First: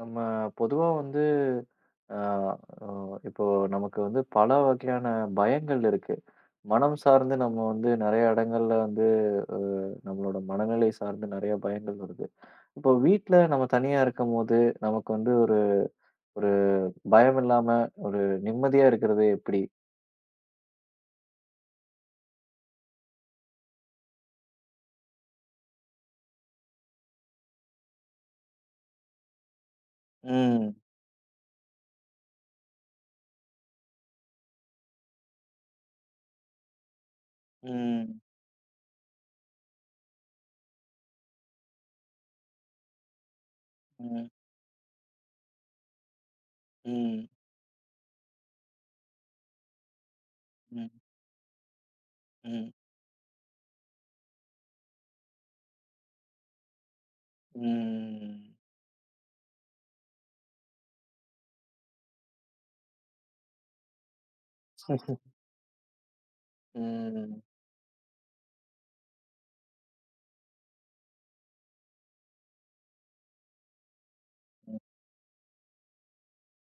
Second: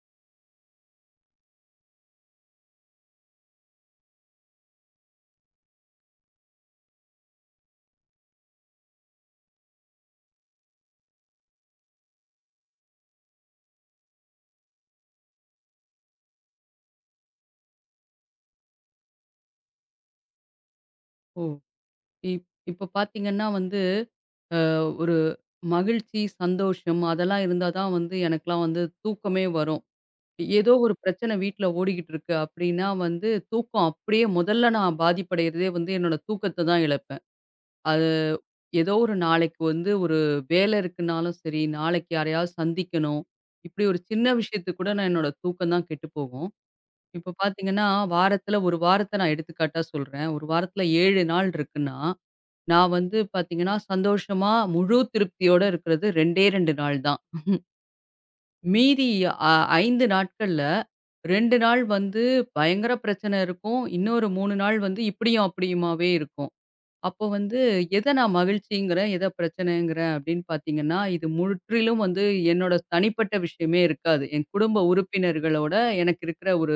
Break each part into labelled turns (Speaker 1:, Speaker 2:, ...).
Speaker 1: நம்ம பொதுவா வந்து அ அ இப்போ நமக்கு வந்து பல வகையான பயங்கள் இருக்கு. மனம் சார்ந்து நம்ம வந்து நெறைய இடங்கள்ல வந்து அ நம்மளோட மனநிலை சார்ந்து நெறைய பயங்கள் வருது. இப்போ வீட்ல நம்ம தனியா இருக்கும்போது, நமக்கு வந்து ஒரு ஒரு பயம் இல்லாம ஒரு நிம்மதியா இருக்கிறது எப்படி?
Speaker 2: ஓ! இப் இப்ப பார்த்தீங்கன்னா வந்து, அ ஒரு மகிழ்ச்சி, சந்தோஷம் அதெல்லாம் இருந்தா தான் வந்து எனக்கெல்லாம் வந்து தூக்கமே வரும். ஏதோ
Speaker 1: ம்.
Speaker 2: ஒரு பிரச்சனை வீட்ல ஓடிக்கிட்டு இருக்கு அப்டின்னா வந்து, தூக்கம் அப்படியே முதல்ல நான் பாதிப்படையிறதே வந்து என்னோட தூக்கத்த தான் இழப்பேன். அது
Speaker 1: ம்.
Speaker 2: ஏதோ ஒரு நாளைக்கு வந்து ஒரு வேலை இருக்குனாலும் சரி, நாளைக்கு யாரையாவது சந்திக்கணும். இப்படி ஒரு சின்ன
Speaker 1: ம்.
Speaker 2: விஷயத்துக்கு கூட நான் என்னோட தூக்கம் தான் கெட்டு போகும்.
Speaker 1: ம்.
Speaker 2: இப்ப பார்த்தீங்கன்னா, வாரத்துல ஒரு வாரத்த நான் எடுத்துக்காட்டா சொல்றேன். ஒரு வாரத்துல
Speaker 1: ம்.
Speaker 2: 7 நாள் இருக்குன்னா
Speaker 1: ம்.
Speaker 2: நான் வந்து பார்த்தீங்கன்னா, சந்தோஷமா முழு திருப்தியோட இருக்கிறது 2டே 2 நாள் தான்.
Speaker 1: ம்.
Speaker 2: மீதி அ 5 நாட்கள்ல 2 நாள் வந்து பயங்கர பிரச்சனை இருக்கும். இன்னொரு 3 நாள் வந்து இப்படியும் அப்படியுமாவே இருக்கும். அப்போ
Speaker 1: ம்.
Speaker 2: வந்து எத நான் மகிழ்ச்சிங்கிறேன், எத பிரச்சனைங்கிறேன் அப்படின்னு பார்த்தீங்கன்னா, இது முற்றிலும் வந்து என்னோட தனிப்பட்ட விஷயமே இருக்காது. என்
Speaker 1: ம்.
Speaker 2: குடும்ப உறுப்பினர்களோட எனக்கு இருக்கிற ஒரு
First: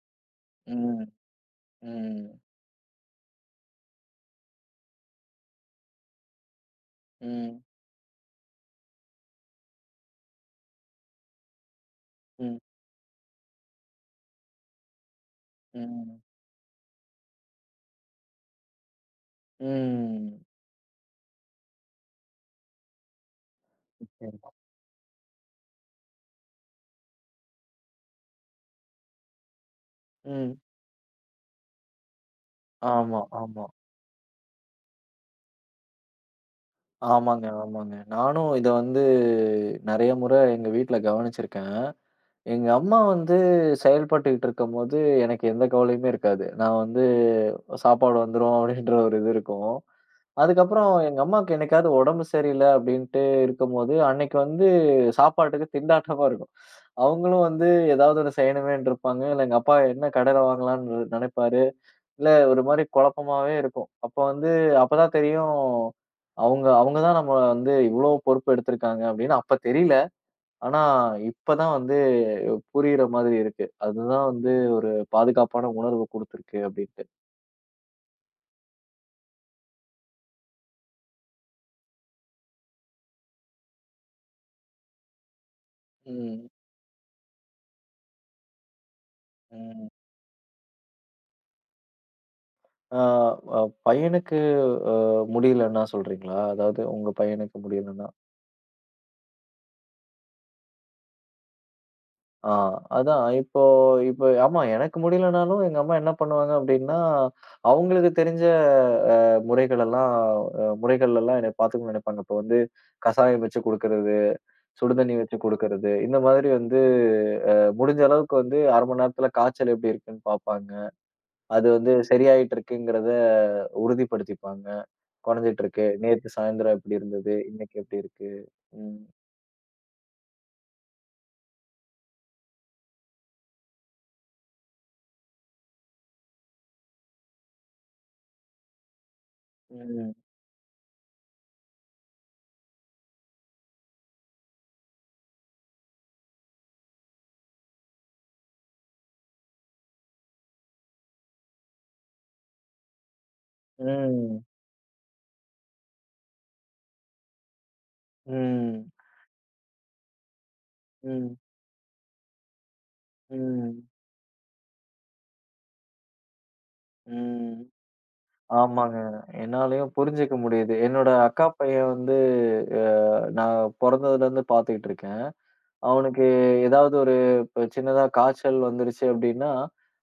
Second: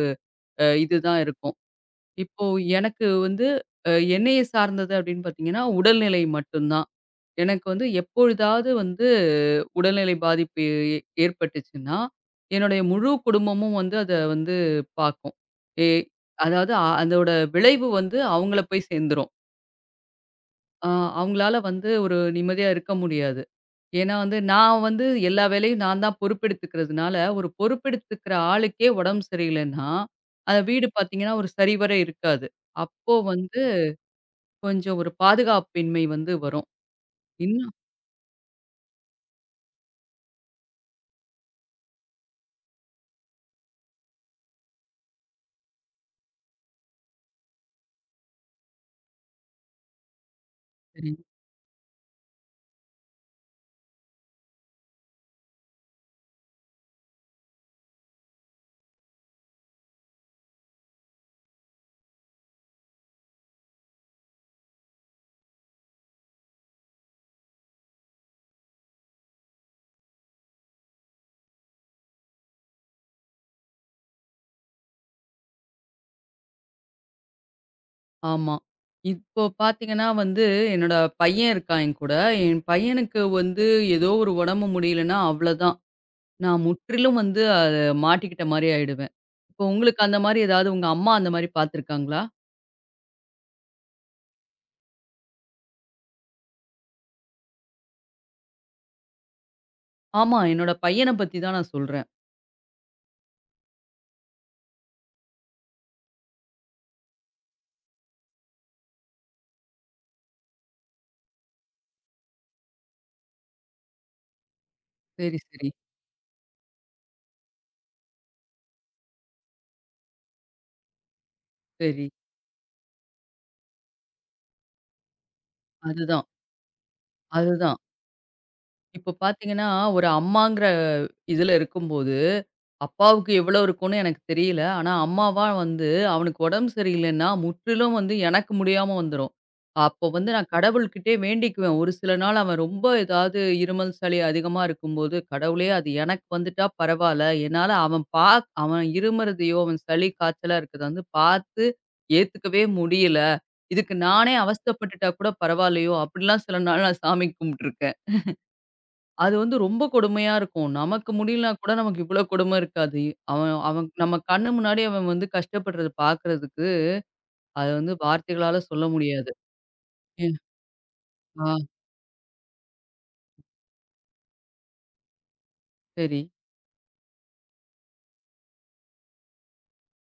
Speaker 1: ம்.
Speaker 2: இதுதான் இருக்கும்.
Speaker 1: ம்.
Speaker 2: இப்போ எனக்கு வந்து என்னைய சார்ந்தது அப்படின்னு பார்த்தீங்கன்னா, உடல்நிலை மட்டும் தான். எனக்கு வந்து எப்பொழுதாவது வந்து உடல்நிலை பாதிப்பு ஏ ஏற்பட்டுச்சுன்னா,
Speaker 1: ம்.
Speaker 2: என்னுடைய முழு குடும்பமும் வந்து அத வந்து பாக்கும். எ
Speaker 1: ம்.
Speaker 2: அதாவது அதோட விளைவு வந்து அவங்கள போய் சேர்ந்துரும்.
Speaker 1: ம்.
Speaker 2: அ அவங்களால வந்து ஒரு நிம்மதியா இருக்க முடியாது. ஏன்னா வந்து
Speaker 1: நிச்சயமா.
Speaker 2: நான் வந்து எல்லா வேலையும் நான் தான் பொறுப்பெடுத்துக்கிறதுனால, ஒரு பொறுப்பெடுத்துக்கிற ஆளுக்கே உடம்பு சரியில்லைன்னா,
Speaker 1: ம்.
Speaker 2: அந்த வீடு பாத்தீங்கன்னா ஒரு சரிவர இருக்காது. அப்போ
Speaker 1: ஆமா,
Speaker 2: வந்து
Speaker 1: ஆமா.
Speaker 2: கொஞ்சம் ஒரு பாதுகாப்பின்மை வந்து வரும்.
Speaker 1: ஆமாங்க,
Speaker 2: இன்னும்
Speaker 1: ஆமாங்க. நானும் இத வந்து நெறைய முறை எங்க வீட்ல கவனிச்சிருக்கேன். எங்க அம்மா வந்து செயல்பட்டுக்கிட்டு இருக்கும்போது, எனக்கு எந்த கவலையுமே இருக்காது. நான் வந்து சாப்பாடு வந்துரும் அப்படின்ற ஒரு இது இருக்கும். அதுக்கப்புறம்
Speaker 2: சரி.
Speaker 1: எங்க அம்மாவுக்கு என்னைக்காவது உடம்பு சரியில்ல அப்படின்ட்டு இருக்கும்போது, அன்னைக்கு வந்து சாப்பாட்டுக்கு திண்டாட்டமா இருக்கும். அவங்களும் வந்து ஏதாவது ஒண்ணு செய்யணுமேன்ட்டு இருப்பாங்க. இல்ல எங்க அப்பா என்ன கடையில வாங்கலாம்ன்னு நினைப்பாரு. இல்ல ஒரு மாரி குழப்பமாவே இருக்கும். அப்ப வந்து அப்பதான் தெரியும். அவங்க அவங்க தான் நம்ம வந்து இவ்ளோ பொறுப்பு எடுத்திருக்காங்க அப்படின்னு அப்ப தெரியல. ஆனா இப்பதான் வந்து புரியிற மாதிரி இருக்கு. அதுதான் வந்து ஒரு பாதுகாப்பான உணர்வு குடுத்திருக்கு அப்படின்ட்டு.
Speaker 2: ஆமா. இப்போ பார்த்தீங்கன்னா வந்து, என்னோட பையன் இருக்கான் என் கூட. என் பையனுக்கு வந்து ஏதோ ஒரு உடம்பு முடியலன்னா அவ்வளதான்.
Speaker 1: ம்.
Speaker 2: நான் முற்றிலும் வந்து அத மாட்டிக்கிட்ட மாரி ஆயிடுவேன். இப்போ
Speaker 1: ம்.
Speaker 2: உங்களுக்கு அந்த மாரி ஏதாவது உங்க அம்மா அந்த மாரி பார்த்துருக்காங்களா?
Speaker 1: ஆ, அ பையனுக்கு அ முடியலன்னா சொல்றீங்களா? அதாவது உங்க பையனுக்கு முடியலன்னா?
Speaker 2: ஆமா. என்னோட பையன பத்தி தான் நான் சொல்றேன்.
Speaker 1: ஆ, அதான். இப்போ இப்போ ஆமா, எனக்கு முடியலனாலும் எங்க அம்மா என்ன பண்ணுவாங்க அப்டின்னா, அவங்களுக்கு தெரிஞ்ச அ முறைகள் எல்லாம் என்னைய பார்த்துக்கணும்னு நெனைப்பாங்க. இப்போ வந்து கசாயம் வச்சு குடுக்கறது, சுடுதண்ணி
Speaker 2: சரி,
Speaker 1: வச்சு
Speaker 2: சரி,
Speaker 1: குடுக்கறது, இந்த மாதிரி வந்து அ முடிஞ்ச அளவுக்கு வந்து 1/2 மணி நேரத்துல காய்ச்சல் எப்டி இருக்குன்னு பார்ப்பாங்க. அது வந்து
Speaker 2: சரி.
Speaker 1: சரியாயிட்டு இருக்குங்கிறத உறுதிப்படுத்திப்பாங்க. கொறஞ்சிட்டு இருக்கு.
Speaker 2: அதுதான்,
Speaker 1: நேத்து சாயந்திரம் இப்டி இருந்தது. இன்னைக்கு
Speaker 2: அதுதான்.
Speaker 1: எப்டி இருக்கு? ம்,
Speaker 2: இப்போ பார்த்தீங்கன்னா, ஒரு அம்மாங்கிற இதுல இருக்கும்போது, அப்பாவுக்கு எவ்வளோ இருக்கும்னு எனக்கு தெரியல. ஆனா, அம்மாவா வந்து அவனுக்கு உடம்பு சரியில்லைன்னா, முற்றிலும் வந்து எனக்கு முடியாம வந்துரும். அப்போ
Speaker 1: ம்,
Speaker 2: வந்து நான் கடவுள்கிட்டயே வேண்டிக்குவேன். ஒரு சில நாள் அவன் ரொம்ப ஏதாவது இருமல், சளி அதிகமா இருக்கும்போது, "கடவுளே அது எனக்கு வந்துட்டா பரவால்ல. என்னால அவன் அவன் இருமுறதையோ, அவன் சளி, காய்ச்சலா இருக்கிறத வந்து பார்த்து ஏத்துக்கவே முடியல. இதுக்கு நானே
Speaker 1: ம்,
Speaker 2: அவஸ்தைப்பட்டுட்டா கூட பரவால்லையோ!" அப்படிலாம் சில நாள் நான் சாமி கும்பிட்டுருக்கேன்.
Speaker 1: ம்,
Speaker 2: அது வந்து ரொம்ப கொடுமையா இருக்கும். நமக்கு
Speaker 1: ம்,
Speaker 2: முடியலனா கூட நமக்கு இவ்ளோ கொடுமை இருக்காது. அவன்
Speaker 1: ம்.
Speaker 2: அவன் நம்ம கண்ணு முன்னாடி அவன் வந்து கஷ்டப்படுறத பார்க்கறதுக்கு,
Speaker 1: ம்.
Speaker 2: அது வந்து வார்த்தைகளால சொல்ல
Speaker 1: ஆமாங்க.
Speaker 2: முடியாது.
Speaker 1: என்னாலயும் புரிஞ்சுக்க
Speaker 2: ம்.
Speaker 1: முடியுது. என்னோட அக்கா
Speaker 2: ஆ
Speaker 1: பையன் வந்து அ நான் பொறந்ததுலருந்து பார்த்துக்கிட்டு இருக்கேன்.
Speaker 2: சரி.
Speaker 1: அவனுக்கு ஏதாவது ஒரு இப்ப சின்னதா காய்ச்சல் வந்துருச்சு அப்டின்னா,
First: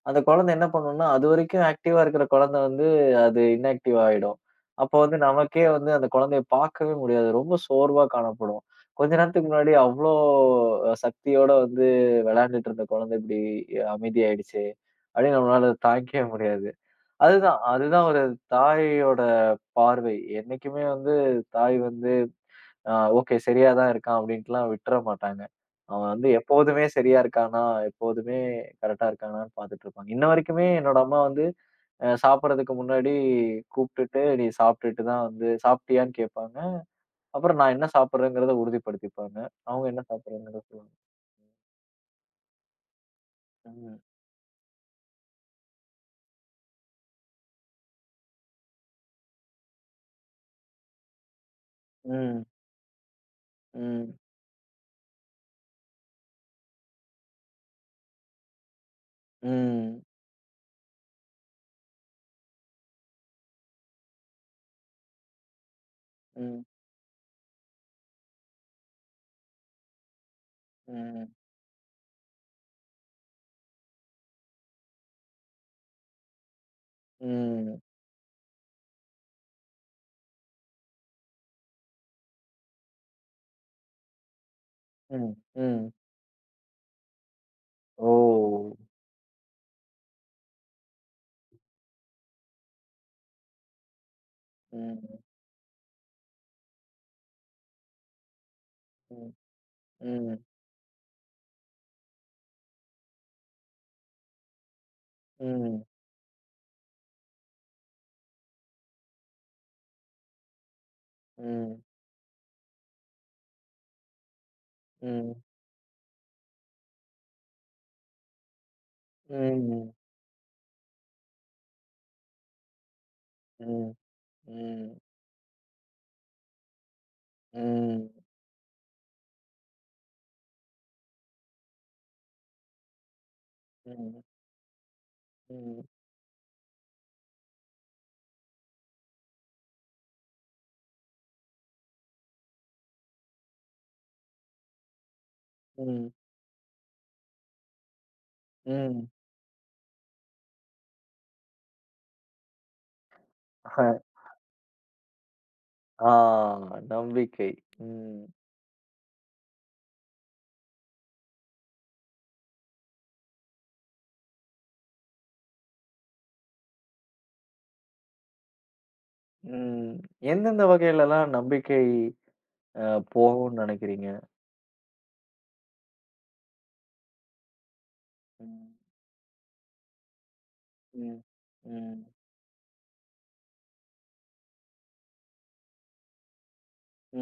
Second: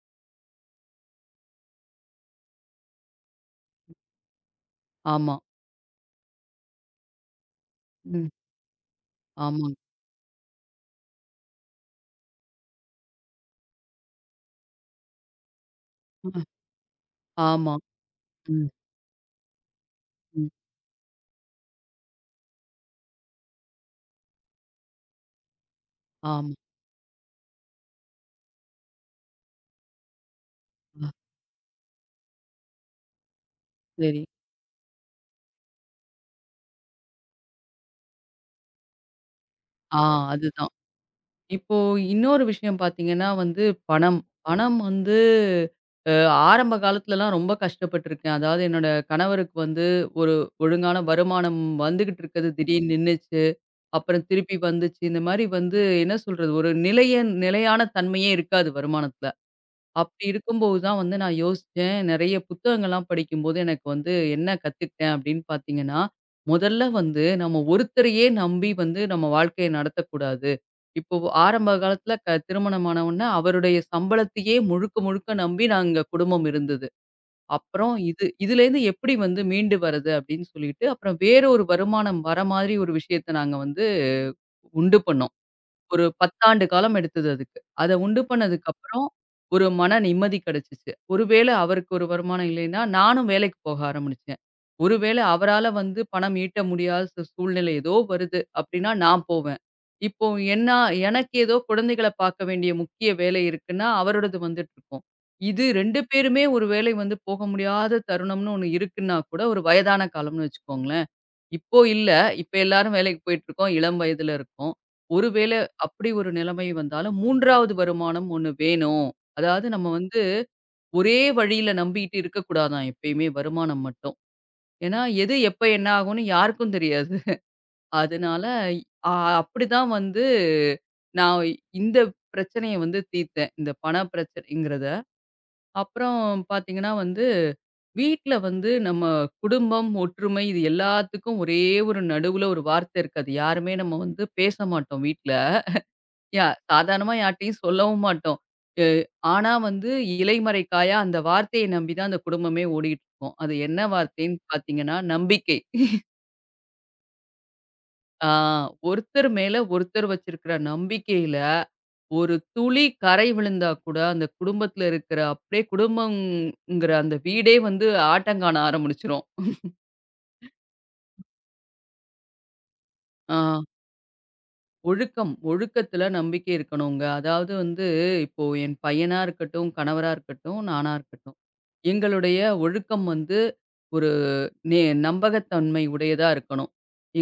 Speaker 1: அந்த குழந்தை என்ன பண்ணும்னா, அதுவரைக்கும் ஆக்டிவா இருக்கிற குழந்தை வந்து அது இன்ஆக்டிவ் ஆயிடும். அப்போ வந்து
Speaker 2: ஆமா.
Speaker 1: நமக்கே வந்து அந்த குழந்தைய பார்க்கவே முடியாது. ரொம்ப சோர்வா
Speaker 2: ம்.
Speaker 1: காணப்படும். கொஞ்ச நேரத்துக்கு முன்னாடி
Speaker 2: ஆமாங்க.
Speaker 1: அவ்ளோ சக்தியோட வந்து விளையாண்டுட்டு இருந்த குழந்தை இப்டி அமைதியாயிடுச்சே! அப்டின்னு நம்மளால தாங்கிக்கவே
Speaker 2: ம்.
Speaker 1: முடியாது. அதுதான்,
Speaker 2: ஆமா.
Speaker 1: அதுதான் ஒரு
Speaker 2: ம்.
Speaker 1: தாயோட பார்வை.
Speaker 2: ம்.
Speaker 1: என்னைக்குமே வந்து தாய் வந்து, "ஆ ஓகே சரியா தான் இருக்கான்." அப்படின்ட்டுலாம் விட்டுற மாட்டாங்க. அவன் வந்து
Speaker 2: ஆமா.
Speaker 1: எப்போதுமே சரியா இருக்கானா, எப்போதுமே கரெக்ட்டா இருக்கானான்னு பார்த்துட்டு இருப்பாங்க. இன்ன வரைக்குமே என்னோட
Speaker 2: ஆ
Speaker 1: அம்மா வந்து சாப்பிடுறதுக்கு முன்னாடி
Speaker 2: சரி.
Speaker 1: கூப்பிட்டுட்டு, "நீ சாப்பிட்டுட்டு தான் வந்து சாப்பிட்டியான்னு?" கேட்பாங்க. அப்புறம் நான் என்ன சாப்பிடுறேங்கிறத உறுதிப்படுத்திப்பாங்க. அவங்க
Speaker 2: ஆ
Speaker 1: என்ன சாப்பிடுறாங்கங்கிறத
Speaker 2: அதுதான்.
Speaker 1: சொல்லுவாங்க.
Speaker 2: இப்போ இன்னொரு விஷயம் பார்த்தீங்கன்னா வந்து
Speaker 1: ம்.
Speaker 2: பணம். பணம் வந்து அ ஆரம்ப காலத்துலலாம் ரொம்ப கஷ்டப்பட்டுருக்கேன். அதாவது என்னோட கணவருக்கு வந்து ஒரு ஒழுங்கான வருமானம் வந்துகிட்டு
Speaker 1: ம்.
Speaker 2: இருக்கிறது திடீர்னு நின்னுச்சு.
Speaker 1: ம்.
Speaker 2: அப்புறம் திருப்பி வந்துச்சு. இந்த மாரி வந்து என்ன சொல்றது? ஒரு நிலையான தன்மையே இருக்காது வருமானத்துல.
Speaker 1: ம்.
Speaker 2: அப்படி இருக்கும்போது தான் வந்து நான் யோசிச்சேன். நெறைய புத்தகங்கள்லாம் படிக்கும்போது எனக்கு வந்து என்ன கத்துக்கிட்டேன் அப்படின்னு பார்த்தீங்கன்னா,
Speaker 1: ம்.
Speaker 2: முதல்ல வந்து நம்ம ஒருத்தரையே நம்பி வந்து நம்ம வாழ்க்கைய நடத்தக்கூடாது. இப்போ
Speaker 1: ம்.
Speaker 2: ஆரம்ப காலத்துல திருமணமான உடனே அவருடைய சம்பளத்தையே முழுக்க முழுக்க நம்பி நாங்க குடும்பம் இருந்தது.
Speaker 1: ம்.
Speaker 2: அப்புறம் இதுலேருந்து எப்படி வந்து மீண்டு வர்றது அப்படின்னு சொல்லிட்டு, அப்புறம் வேற ஒரு வருமானம் வர மாதிரி ஒரு விஷயத்த நாங்க வந்து உண்டு பண்ணோம்.
Speaker 1: ம். ம்.
Speaker 2: ஒரு 10 ஆண்டு காலம் எடுத்தது அதுக்கு. அத உண்டு பண்ணதுக்கு
Speaker 1: ஓ!
Speaker 2: அப்புறம் ஒரு மன நிம்மதி கிடைச்சுச்சு. ஒருவேளை அவருக்கு ஒரு வருமானம் இல்லைன்னா, நானும் வேலைக்கு போக ஆரம்பிச்சேன்.
Speaker 1: ம்.
Speaker 2: ஒருவேளை அவரால வந்து பணம் ஈட்ட முடியாத சூழ்நிலை ஏதோ வருது அப்படின்னா, நான்
Speaker 1: ம்.
Speaker 2: போவேன். இப்போ
Speaker 1: ம்.
Speaker 2: என்னா எனக்கு ஏதோ குழந்தைகள பார்க்க வேண்டிய முக்கிய வேலை இருக்குன்னா, அவரோடது வந்துட்டுருக்கும். இது
Speaker 1: ம்.
Speaker 2: 2 பேருமே ஒரு வேளை வந்து போக முடியாத தருணம்னு ஒண்ணு இருக்குன்னா கூட, ஒரு வயதான காலம்னு வச்சுக்கோங்களேன். இப்போ
Speaker 1: ம்.
Speaker 2: இல்ல. இப்ப எல்லாரும் வேலைக்கு போயிட்டுருக்கோம். இளம் வயதுல இருக்கோம்.
Speaker 1: ம்.
Speaker 2: ஒருவேளை அப்படி ஒரு நிலைமை வந்தாலும் 3வது வருமானம் ஒண்ணு வேணும். அதாவது நம்ம
Speaker 1: ம்.
Speaker 2: வந்து ஒரே வழியில நம்பிட்டு இருக்கக்கூடாதாம் எப்பயுமே வருமானம்
Speaker 1: ம்.
Speaker 2: மட்டும்.
Speaker 1: ம்.
Speaker 2: ஏன்னா, எது எப்ப என்ன ஆகும்னு யாருக்கும் தெரியாது.
Speaker 1: ம்.
Speaker 2: அதனால அ அப்படிதான் வந்து நான் இந்த பிரச்சனைய வந்து தீர்த்தேன். இந்த பண
Speaker 1: ம்.
Speaker 2: பிரச்சனைங்கிறது.
Speaker 1: ம்.
Speaker 2: அப்புறம் பார்த்தீங்கன்னா வந்து, வீட்ல வந்து நம்ம குடும்பம், ஒற்றுமை இது எல்லாத்துக்கும் ஒரே ஒரு நடுவுல ஒரு வார்த்தை இருக்கு. அது யாருமே நம்ம வந்து பேச மாட்டோம் வீட்ல.
Speaker 1: ம்.
Speaker 2: யா சாதாரணமா யார்ட்டயும் சொல்லவும் மாட்டோம். எ
Speaker 1: ம்.
Speaker 2: ஆனா வந்து இலைமறை காயா அந்த வார்த்தைய நம்பி தான் அந்த குடும்பமே ஓடிட்டு இருக்கும். அது என்ன
Speaker 1: அஹ்,
Speaker 2: வார்த்தைன்னு பார்த்தீங்கன்னா, நம்பிக்கை.
Speaker 1: ஆ, நம்பிக்கை. ம்.
Speaker 2: ஆ ஒருத்தர் மேல ஒருத்தர் வச்சிருக்கிற நம்பிக்கையில ஒரு துளி கரை விழுந்தா கூட, அந்த குடும்பத்துல இருக்கிற அப்படியே குடும்பம்ங்கிற அந்த வீடே வந்து ஆட்டங்காண ஆரம்பிச்சுரும்.
Speaker 1: ம். எந்தெந்த வகையிலலாம் நம்பிக்கை அ போகும்னு
Speaker 2: ஆ
Speaker 1: நெனைக்கிறீங்க?
Speaker 2: ஒழுக்கம், ஒழுக்கத்துல நம்பிக்கை இருக்கணுங்க. அதாவது வந்து இப்போ என்
Speaker 1: ம்.
Speaker 2: பையனா இருக்கட்டும், கணவரா இருக்கட்டும், நானா
Speaker 1: ம்.
Speaker 2: இருக்கட்டும்.
Speaker 1: ம்.
Speaker 2: எங்களுடைய ஒழுக்கம் வந்து ஒரு நே நம்பகத்தன்மை உடையதா இருக்கணும்.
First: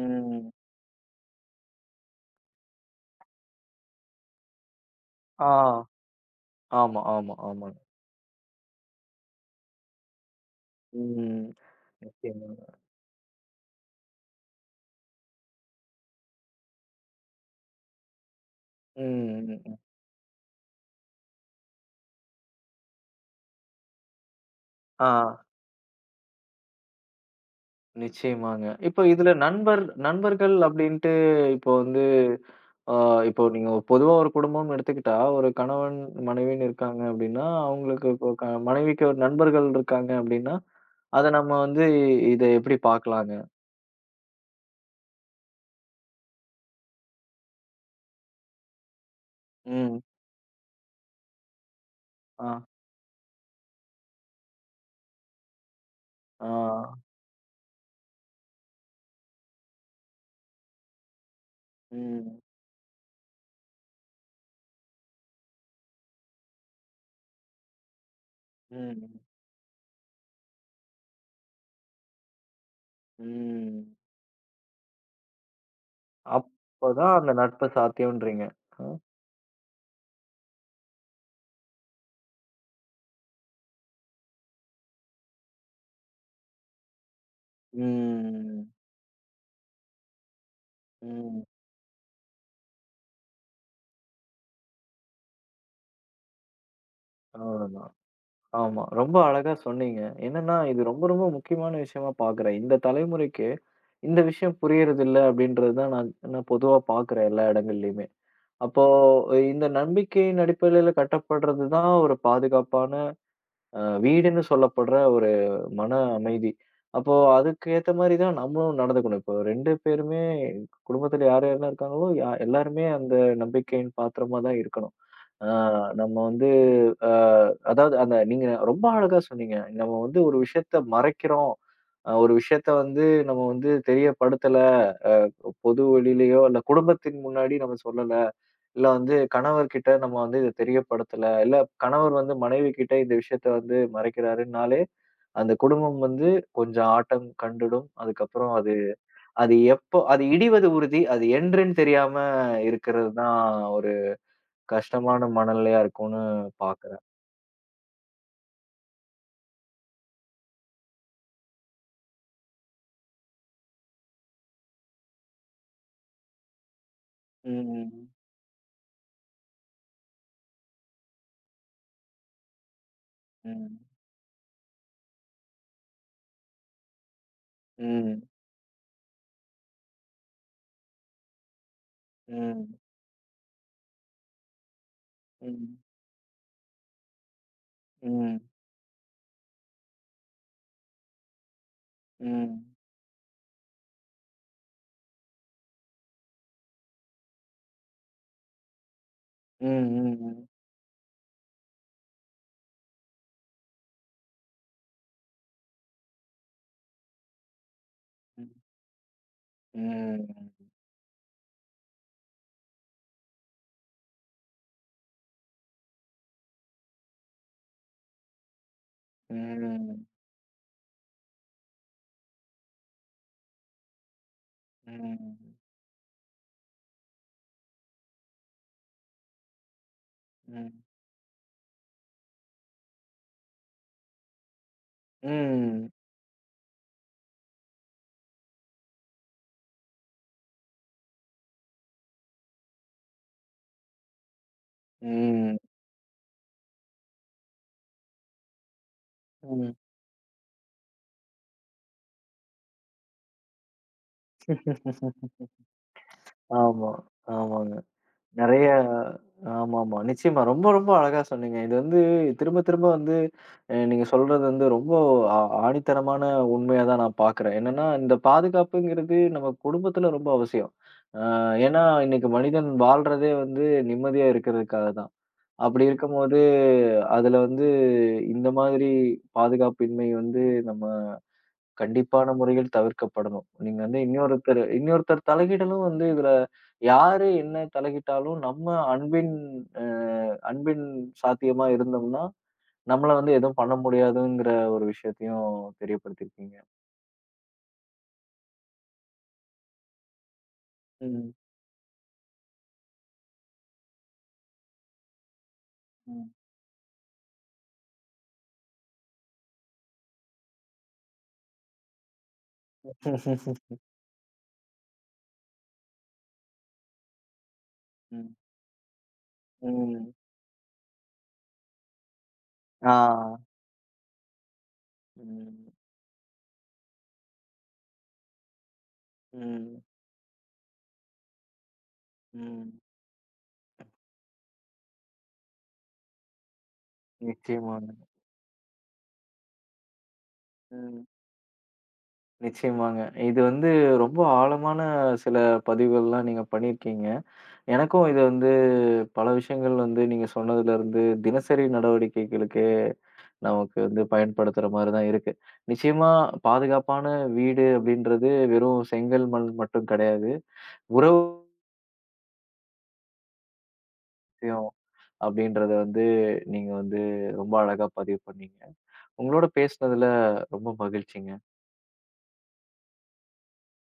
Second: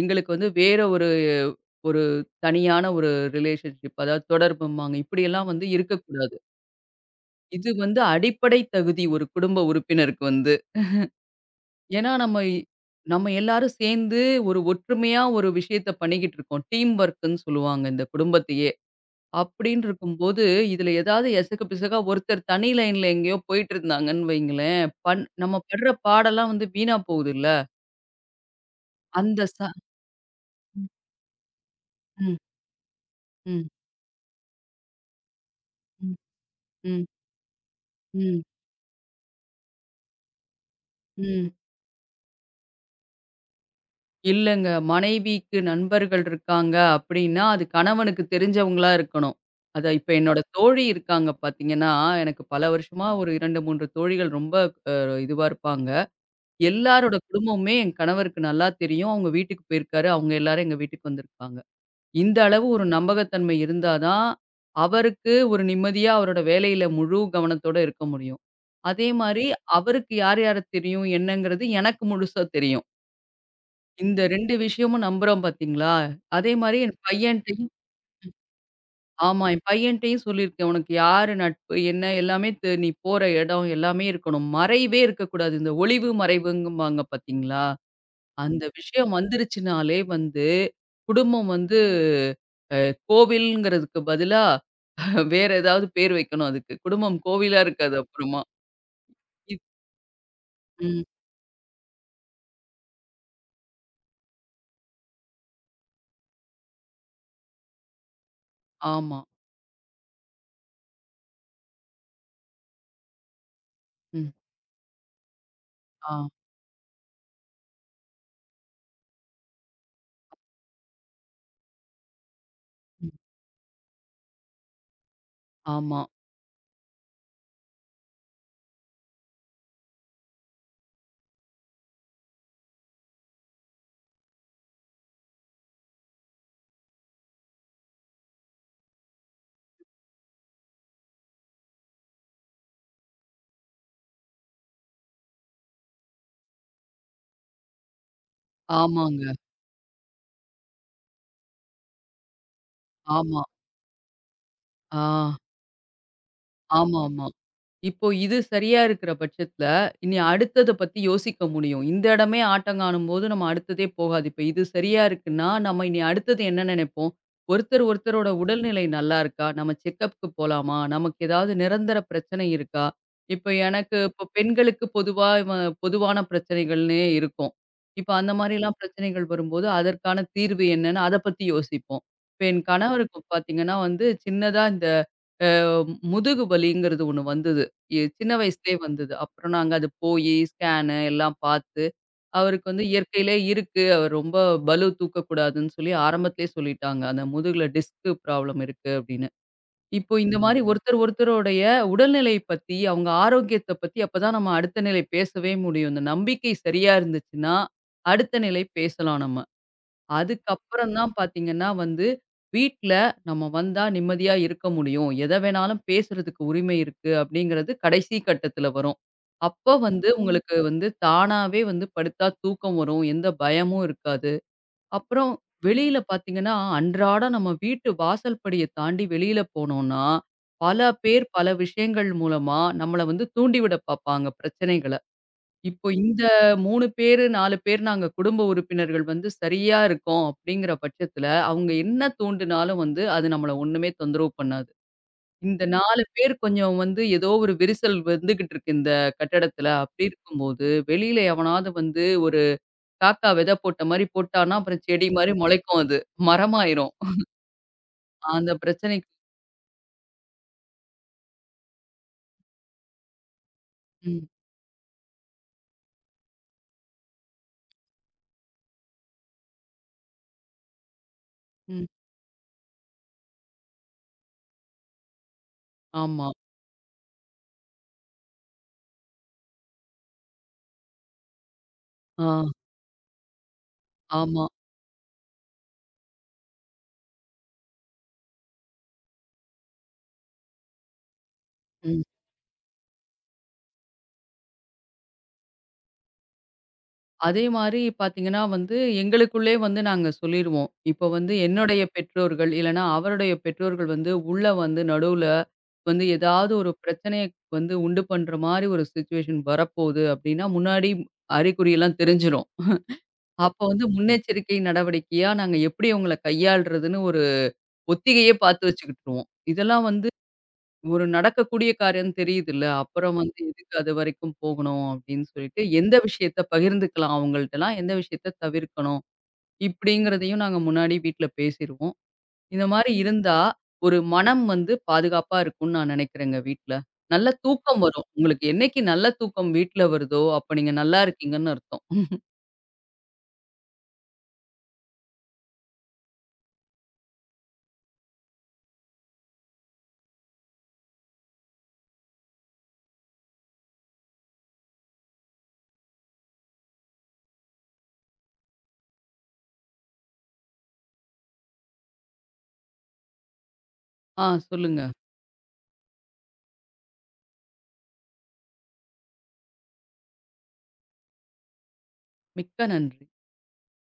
Speaker 2: எங்களுக்கு வந்து வேற ஒரு ஒரு தனியான ஒரு ரிலேஷன்ஷிப் அதாவது தொடர்பும்பாங்க.
Speaker 1: ஆ.
Speaker 2: இப்படியெல்லாம் வந்து இருக்கக்கூடாது.
Speaker 1: ஆமா, ஆமா,
Speaker 2: இது
Speaker 1: ஆமாங்க.
Speaker 2: வந்து அடிப்படை தகுதி ஒரு குடும்ப உறுப்பினருக்கு வந்து.
Speaker 1: ம்.
Speaker 2: ஏன்னா,
Speaker 1: நிச்சயமாங்க.
Speaker 2: நம்ம எல்லாரும் சேர்ந்து ஒரு ஒற்றுமையா ஒரு விஷயத்த பண்ணிக்கிட்டு இருக்கோம். டீம் ஒர்க்ன்னு சொல்லுவாங்க இந்த குடும்பத்தையே.
Speaker 1: ம். ம். ம்.
Speaker 2: அப்படின்னு இருக்கும்போது, இதுல ஏதாவது எசகு பிசகா ஒருத்தர் தனி லைன்ல எங்கேயோ போயிட்டு இருந்தாங்கன்னு வைங்களேன்,
Speaker 1: ஆ.
Speaker 2: பண் நம்ம படுற பாடெல்லாம் வந்து வீணா போகுதுல்ல.
Speaker 1: நிச்சயமாங்க. இப்போ இதுல
Speaker 2: அந்த ச
Speaker 1: நண்பர்கள்
Speaker 2: ம்,
Speaker 1: அப்டின்ட்டு இப்போ வந்து
Speaker 2: ம்,
Speaker 1: ஆ இப்போ
Speaker 2: ம்,
Speaker 1: நீங்க பொதுவா ஒரு குடும்பம்னு எடுத்துக்கிட்டா, ஒரு கணவன்,
Speaker 2: ம்,
Speaker 1: மனைவின்னு இருக்காங்க அப்டின்னா, அவங்களுக்கு இப்போ
Speaker 2: ம்,
Speaker 1: மனைவிக்கு ஒரு நண்பர்கள் இருக்காங்க அப்டின்னா, அத
Speaker 2: ம்.
Speaker 1: நம்ம வந்து இத எப்டி பார்க்கலாங்க?
Speaker 2: இல்லங்க. மனைவிக்கு நண்பர்கள் இருக்காங்க அப்டின்னா, அது கணவனுக்கு தெரிஞ்சவங்களா இருக்கணும். அத
Speaker 1: ம்.
Speaker 2: இப்ப என்னோட தோழி இருக்காங்க பார்த்தீங்கன்னா, எனக்கு
Speaker 1: ஆ,
Speaker 2: பல வருஷமா ஒரு 2, 3 தோழிகள் ரொம்ப அ இதுவா இருப்பாங்க.
Speaker 1: ஆ.
Speaker 2: எல்லாரோட குடும்பமுமே என் கணவருக்கு நல்லா தெரியும். அவங்க வீட்டுக்கு போயிருக்காரு. அவங்க எல்லாரும் எங்க வீட்டுக்கு வந்திருக்காங்க.
Speaker 1: ம்,
Speaker 2: இந்த அளவு ஒரு நம்பகத்தன்மை இருந்தா தான், அவருக்கு ஒரு நிம்மதியா அவரோட வேலையில முழு கவனத்தோட இருக்க முடியும். அதே
Speaker 1: ம்,
Speaker 2: மாரி அவருக்கு யார் யார தெரியும் என்னங்கிறது எனக்கு முழுசா தெரியும்.
Speaker 1: ம்.
Speaker 2: இந்த 2 விஷயமும் நம்புறோம் பார்த்தீங்களா? அதே மாரி என்
Speaker 1: அப்பதான் அந்த நட்பு
Speaker 2: பையன்ட்டயும்
Speaker 1: சாத்தியம்ன்றீங்க. அ.
Speaker 2: ஆமா. என் பையன்ட்டயும் சொல்லியிருக்கேன். "உனக்கு யாரு நட்பு? என்ன?" எல்லாமே தெ நீ போற இடம் எல்லாமே இருக்கணும். மறைவே இருக்கக்கூடாது. இந்த ஒளிவு, மறைவுங்கும்பாங்க பார்த்தீங்களா? அந்த
Speaker 1: ம்,
Speaker 2: விஷயம் வந்துருச்சுனாலே வந்து,
Speaker 1: ம்.
Speaker 2: குடும்பம் வந்து அ கோவில்ங்கிறதுக்கு பதிலா வேற ஏதாவது பேர் வைக்கணும் அதுக்கு. குடும்பம் கோவிலா
Speaker 1: அவ்ளோதான்.
Speaker 2: இருக்காது அப்புறமா.
Speaker 1: ஆமா. ரொம்ப அழகா
Speaker 2: இத்
Speaker 1: சொன்னீங்க. என்னன்னா, இது
Speaker 2: ம்.
Speaker 1: ரொம்ப ரொம்ப முக்கியமான விஷயமா பார்க்குறேன். இந்த தலைமுறைக்கு இந்த விஷயம் புரியறதில்ல அப்டின்றது தான் நான் நான் பொதுவா பார்க்குறேன் எல்லா இடங்கள்லயுமே. அப்போ
Speaker 2: ஆமா.
Speaker 1: இந்த நம்பிக்கையின் அடிப்படையில கட்டப்படுறது தான் ஒரு பாதுகாப்பான
Speaker 2: ம்.
Speaker 1: வீடுன்னு சொல்லப்படுற ஒரு மன
Speaker 2: ஆ.
Speaker 1: அமைதி. அப்போ அதுக்கு ஏத்த மாரி தான் நம்மளும் நடந்துக்கணும். இப்போ 2 பேருமே குடும்பத்துல யார் யாரெல்லாம் இருக்காங்களோ, எல்லாருமே
Speaker 2: ம்.
Speaker 1: அந்த நம்பிக்கையின் பாத்திரமா தான் இருக்கணும். ஆ,
Speaker 2: ஆமா.
Speaker 1: நம்ம வந்து அ அதாவது அந்த நீங்க ரொம்ப அழகா சொன்னீங்க. நம்ம வந்து ஒரு விஷயத்த மறைக்கிறோம். ஒரு விஷயத்த வந்து நம்ம வந்து தெரியப்படுத்தல. பொது வெளியிலயோ, இல்ல குடும்பத்தின் முன்னாடி நம்ம சொல்லல. இல்ல வந்து கணவர்கிட்ட நம்ம வந்து இத தெரியப்படுத்தல. இல்ல கணவர் வந்து மனைவி கிட்ட இந்த விஷயத்த வந்து மறைக்கிறாருன்னாலே, அந்த குடும்பம் வந்து கொஞ்சம் ஆட்டம் கண்டுடும். அதுக்கப்புறம் அது
Speaker 2: ஆமாங்க.
Speaker 1: அது எப்போ அது இடிவது உறுதி. அது என்றுன்னு தெரியாம இருக்கிறது தான்
Speaker 2: ஆமா.
Speaker 1: ஒரு
Speaker 2: ஆ.
Speaker 1: கஷ்டமான மனநிலையா இருக்கும்னு பார்க்கிறேன்.
Speaker 2: ஆமாமா. இப்போ இது சரியா இருக்கிற பட்சத்துல, இனி அடுத்தத பத்தி யோசிக்க முடியும். இந்த இடமே ஆட்டங்காணும்போது நம்ம அடுத்ததே போகாது. இப்ப இது சரியா இருக்குன்னா, நம்ம இனி அடுத்தது என்ன நினைப்போம்?
Speaker 1: ம்,
Speaker 2: ஒருத்தர்
Speaker 1: ம்,
Speaker 2: ஒருத்தரோட உடல்நிலை நல்லா இருக்கா? நம்ம செக்கப்க்கு போலாமா? நமக்கு ஏதாவது நிரந்தர பிரச்சனை இருக்கா? இப்ப
Speaker 1: ம்,
Speaker 2: எனக்கு இப்போ பெண்களுக்கு பொதுவா பொதுவான பிரச்சனைகள்னே இருக்கும். இப்ப
Speaker 1: ம்,
Speaker 2: அந்த மாரிலாம் பிரச்சனைகள் வரும்போது, அதற்கான தீர்வு என்னன்னு அத பத்தி யோசிப்போம். இப்ப என்
Speaker 1: ம்,
Speaker 2: கணவருக்கு பாத்தீங்கன்னா வந்து, சின்னதா இந்த
Speaker 1: ம்,
Speaker 2: முதுகு வலிங்கிறது ஒண்ணு வந்தது.
Speaker 1: ம்,
Speaker 2: சின்ன
Speaker 1: ம்,
Speaker 2: வயசுலயே வந்தது. அப்புறம் நாங்க அது போயி ஸ்கேனு எல்லாம் பார்த்து,
Speaker 1: ம்,
Speaker 2: அவருக்கு வந்து இயற்கையிலே இருக்கு. அவர் ரொம்ப பளு தூக்கக்கூடாதுன்னு சொல்லி ஆரம்பத்திலேயே சொல்லிட்டாங்க. அந்த முதுகுல டிஸ்க் ப்ராப்ளம் இருக்கு அப்படின்னு. இப்போ இந்த
Speaker 1: ம்,
Speaker 2: மாரி ம். ஒருத்தர் ஒருத்தருடைய உடல்நிலை பத்தி, அவங்க ஆரோக்கியத்த பத்தி அப்பதான் நம்ம அடுத்த நிலை பேசவே முடியும். இந்த நம்பிக்கை சரியா இருந்துச்சுன்னா, அடுத்த நிலை பேசலாம் நம்ம.
Speaker 1: ம்,
Speaker 2: அதுக்கப்புறம் தான் பார்த்தீங்கன்னா வந்து, வீட்ல நம்ம வந்தா நிம்மதியா இருக்க முடியும். எத வேணாலும் பேசுறதுக்கு உரிமை இருக்கு அப்படிங்கிறது கடைசி கட்டத்துல வரும். அப்ப
Speaker 1: ம்,
Speaker 2: வந்து உங்களுக்கு வந்து தானாவே வந்து படுத்தா தூக்கம் வரும். எந்த பயமும் இருக்காது.
Speaker 1: ம்,
Speaker 2: அப்புறம்
Speaker 1: ம்.
Speaker 2: வெளியில பார்த்தீங்கன்னா, அன்றாடம் நம்ம வீட்டு வாசல் படிய தாண்டி வெளியில போனோம்னா,
Speaker 1: ம்.
Speaker 2: பல பேர் பல விஷயங்கள் மூலமா நம்மள வந்து தூண்டிவிட பார்ப்பாங்க பிரச்சனைகள. இப்போ
Speaker 1: ம்.
Speaker 2: இந்த 3 பேரு, 4 பேர் நாங்க குடும்ப உறுப்பினர்கள் வந்து சரியா இருக்கோம் அப்படிங்கிற பட்சத்துல, அவங்க என்ன தூண்டினாலும் வந்து அது நம்மள ஒண்ணுமே தொந்தரவு பண்ணாது.
Speaker 1: ம்.
Speaker 2: இந்த 4 பேர் கொஞ்சம் வந்து ஏதோ ஒரு விரிசல் வந்துகிட்டு இருக்கு இந்த கட்டடத்துல.
Speaker 1: ம்.
Speaker 2: அப்படி இருக்கும்போது, வெளியில எவனாவது வந்து ஒரு காக்கா விதை போட்ட மாரி போட்டான்னா, அப்புறம் செடி மாரி முளைக்கும் அது.
Speaker 1: ஆமா,
Speaker 2: மரமாயிரும்.
Speaker 1: ஆமாங்க.
Speaker 2: அந்த
Speaker 1: நெறைய
Speaker 2: பிரச்சனைக்கு
Speaker 1: ஆமாமா. நிச்சயமா. ரொம்ப ரொம்ப அழகா சொன்னீங்க. இது வந்து திரும்ப திரும்ப வந்து நீங்க
Speaker 2: ம்,
Speaker 1: சொல்றது வந்து ரொம்ப ஆ ஆணித்தரமான உண்மையா தான் நான் பார்க்குறேன். என்னன்னா, இந்த பாதுகாப்புங்கிறது நம்ம குடும்பத்துல ரொம்ப அவசியம். அ ஏன்னா,
Speaker 2: ம்.
Speaker 1: இன்னைக்கு மனிதன் வாழ்றதே வந்து நிம்மதியா இருக்கிறதுக்காக தான். அப்படி
Speaker 2: ஆமா.
Speaker 1: இருக்கும்போது, அதுல வந்து இந்த மாதிரி பாதுகாப்பின்மை வந்து நம்ம
Speaker 2: ஆ,
Speaker 1: கண்டிப்பான முறையில் தவிர்க்கப்படணும். நீங்க வந்து
Speaker 2: ஆமா.
Speaker 1: இன்னொருத்தர் இன்னொருத்தர் தலையிடலும் வந்து இதுல யாரு என்ன தலையிட்டாலும் நம்ம அன்பின் அ அன்பின் சாத்தியமா
Speaker 2: ம்.
Speaker 1: இருந்தோம்னா, நம்மள வந்து எதுவும் பண்ண முடியாதுங்கிற ஒரு விஷயத்தையும் தெரியப்படுத்தியிருக்கீங்க.
Speaker 2: அதே மாரி பார்த்தீங்கன்னா வந்து, எங்களுக்குள்ளே வந்து நாங்க சொல்லிருவோம். இப்போ
Speaker 1: ம்.
Speaker 2: வந்து என்னுடைய பெற்றோர்கள், இல்லன்னா அவருடைய பெற்றோர்கள் வந்து உள்ள வந்து நடுவுல வந்து
Speaker 1: ம்.
Speaker 2: ஏதாவது ஒரு பிரச்சனைய வந்து உண்டு பண்ற மாரி ஒரு சிச்சுவேஷன் வரப்போகுது அப்டின்னா, முன்னாடி அறிகுறியெல்லாம் தெரிஞ்சிரும். அப்போ வந்து முன்னெச்சரிக்கை நடவடிக்கையா நாங்க எப்டி அவங்கள கையாள்றதுன்னு ஒரு ஒத்திகையே
Speaker 1: ம்.
Speaker 2: பார்த்து வச்சுக்கிட்டுருவோம். இதெல்லாம் வந்து
Speaker 1: ம்.
Speaker 2: ஒரு நடக்கக்கூடிய காரியம் தெரியுதுல்ல.
Speaker 1: ஆ.
Speaker 2: அப்புறம் வந்து எதுக்கு அது வரைக்கும் போகணும் அப்படின்னு சொல்லிட்டு,
Speaker 1: ம்.
Speaker 2: எந்த விஷயத்த பகிர்ந்துக்கலாம் அவங்கள்ட்டலாம், எந்த விஷயத்த தவிர்க்கணும்.
Speaker 1: ம்.
Speaker 2: இப்படிங்கிறதையும் நாங்க முன்னாடி வீட்ல பேசிருவோம். இந்த
Speaker 1: ம்.
Speaker 2: மாரி இருந்தா, ஒரு மனம் வந்து பாதுகாப்பா இருக்கும்னு நான் நெனைக்கிறேங்க வீட்ல. நல்ல தூக்கம்
Speaker 1: நிச்சயமாங்க.
Speaker 2: வரும். உங்களுக்கு என்னைக்கு நல்ல தூக்கம் வீட்ல வருதோ, அப்ப நீங்க நல்லா
Speaker 1: ம்.
Speaker 2: இருக்கீங்கன்னு அர்த்தம்.
Speaker 1: நிச்சயமாங்க. இது வந்து ரொம்ப ஆழமான சில பதிவுகள்லாம் நீங்க பண்ணியிருக்கீங்க. எனக்கும் இது வந்து பல விஷயங்கள் வந்து நீங்க சொன்னதுலருந்து, தினசரி நடவடிக்கைகளுக்கே நமக்கு வந்து பயன்படுத்துற மாரி தான் இருக்கு. நிச்சயமா பாதுகாப்பான வீடு அப்படின்றது வெறும் செங்கல், மண் மட்டும் கிடையாது. உறவு
Speaker 2: ஆ
Speaker 1: விஷயம்
Speaker 2: சொல்லுங்க.
Speaker 1: அப்படின்றத வந்து நீங்க வந்து ரொம்ப அழகா பதிவு பண்ணீங்க. உங்களோட பேசினதுல ரொம்ப மகிழ்ச்சிங்க.
Speaker 2: மிக்க நன்றி.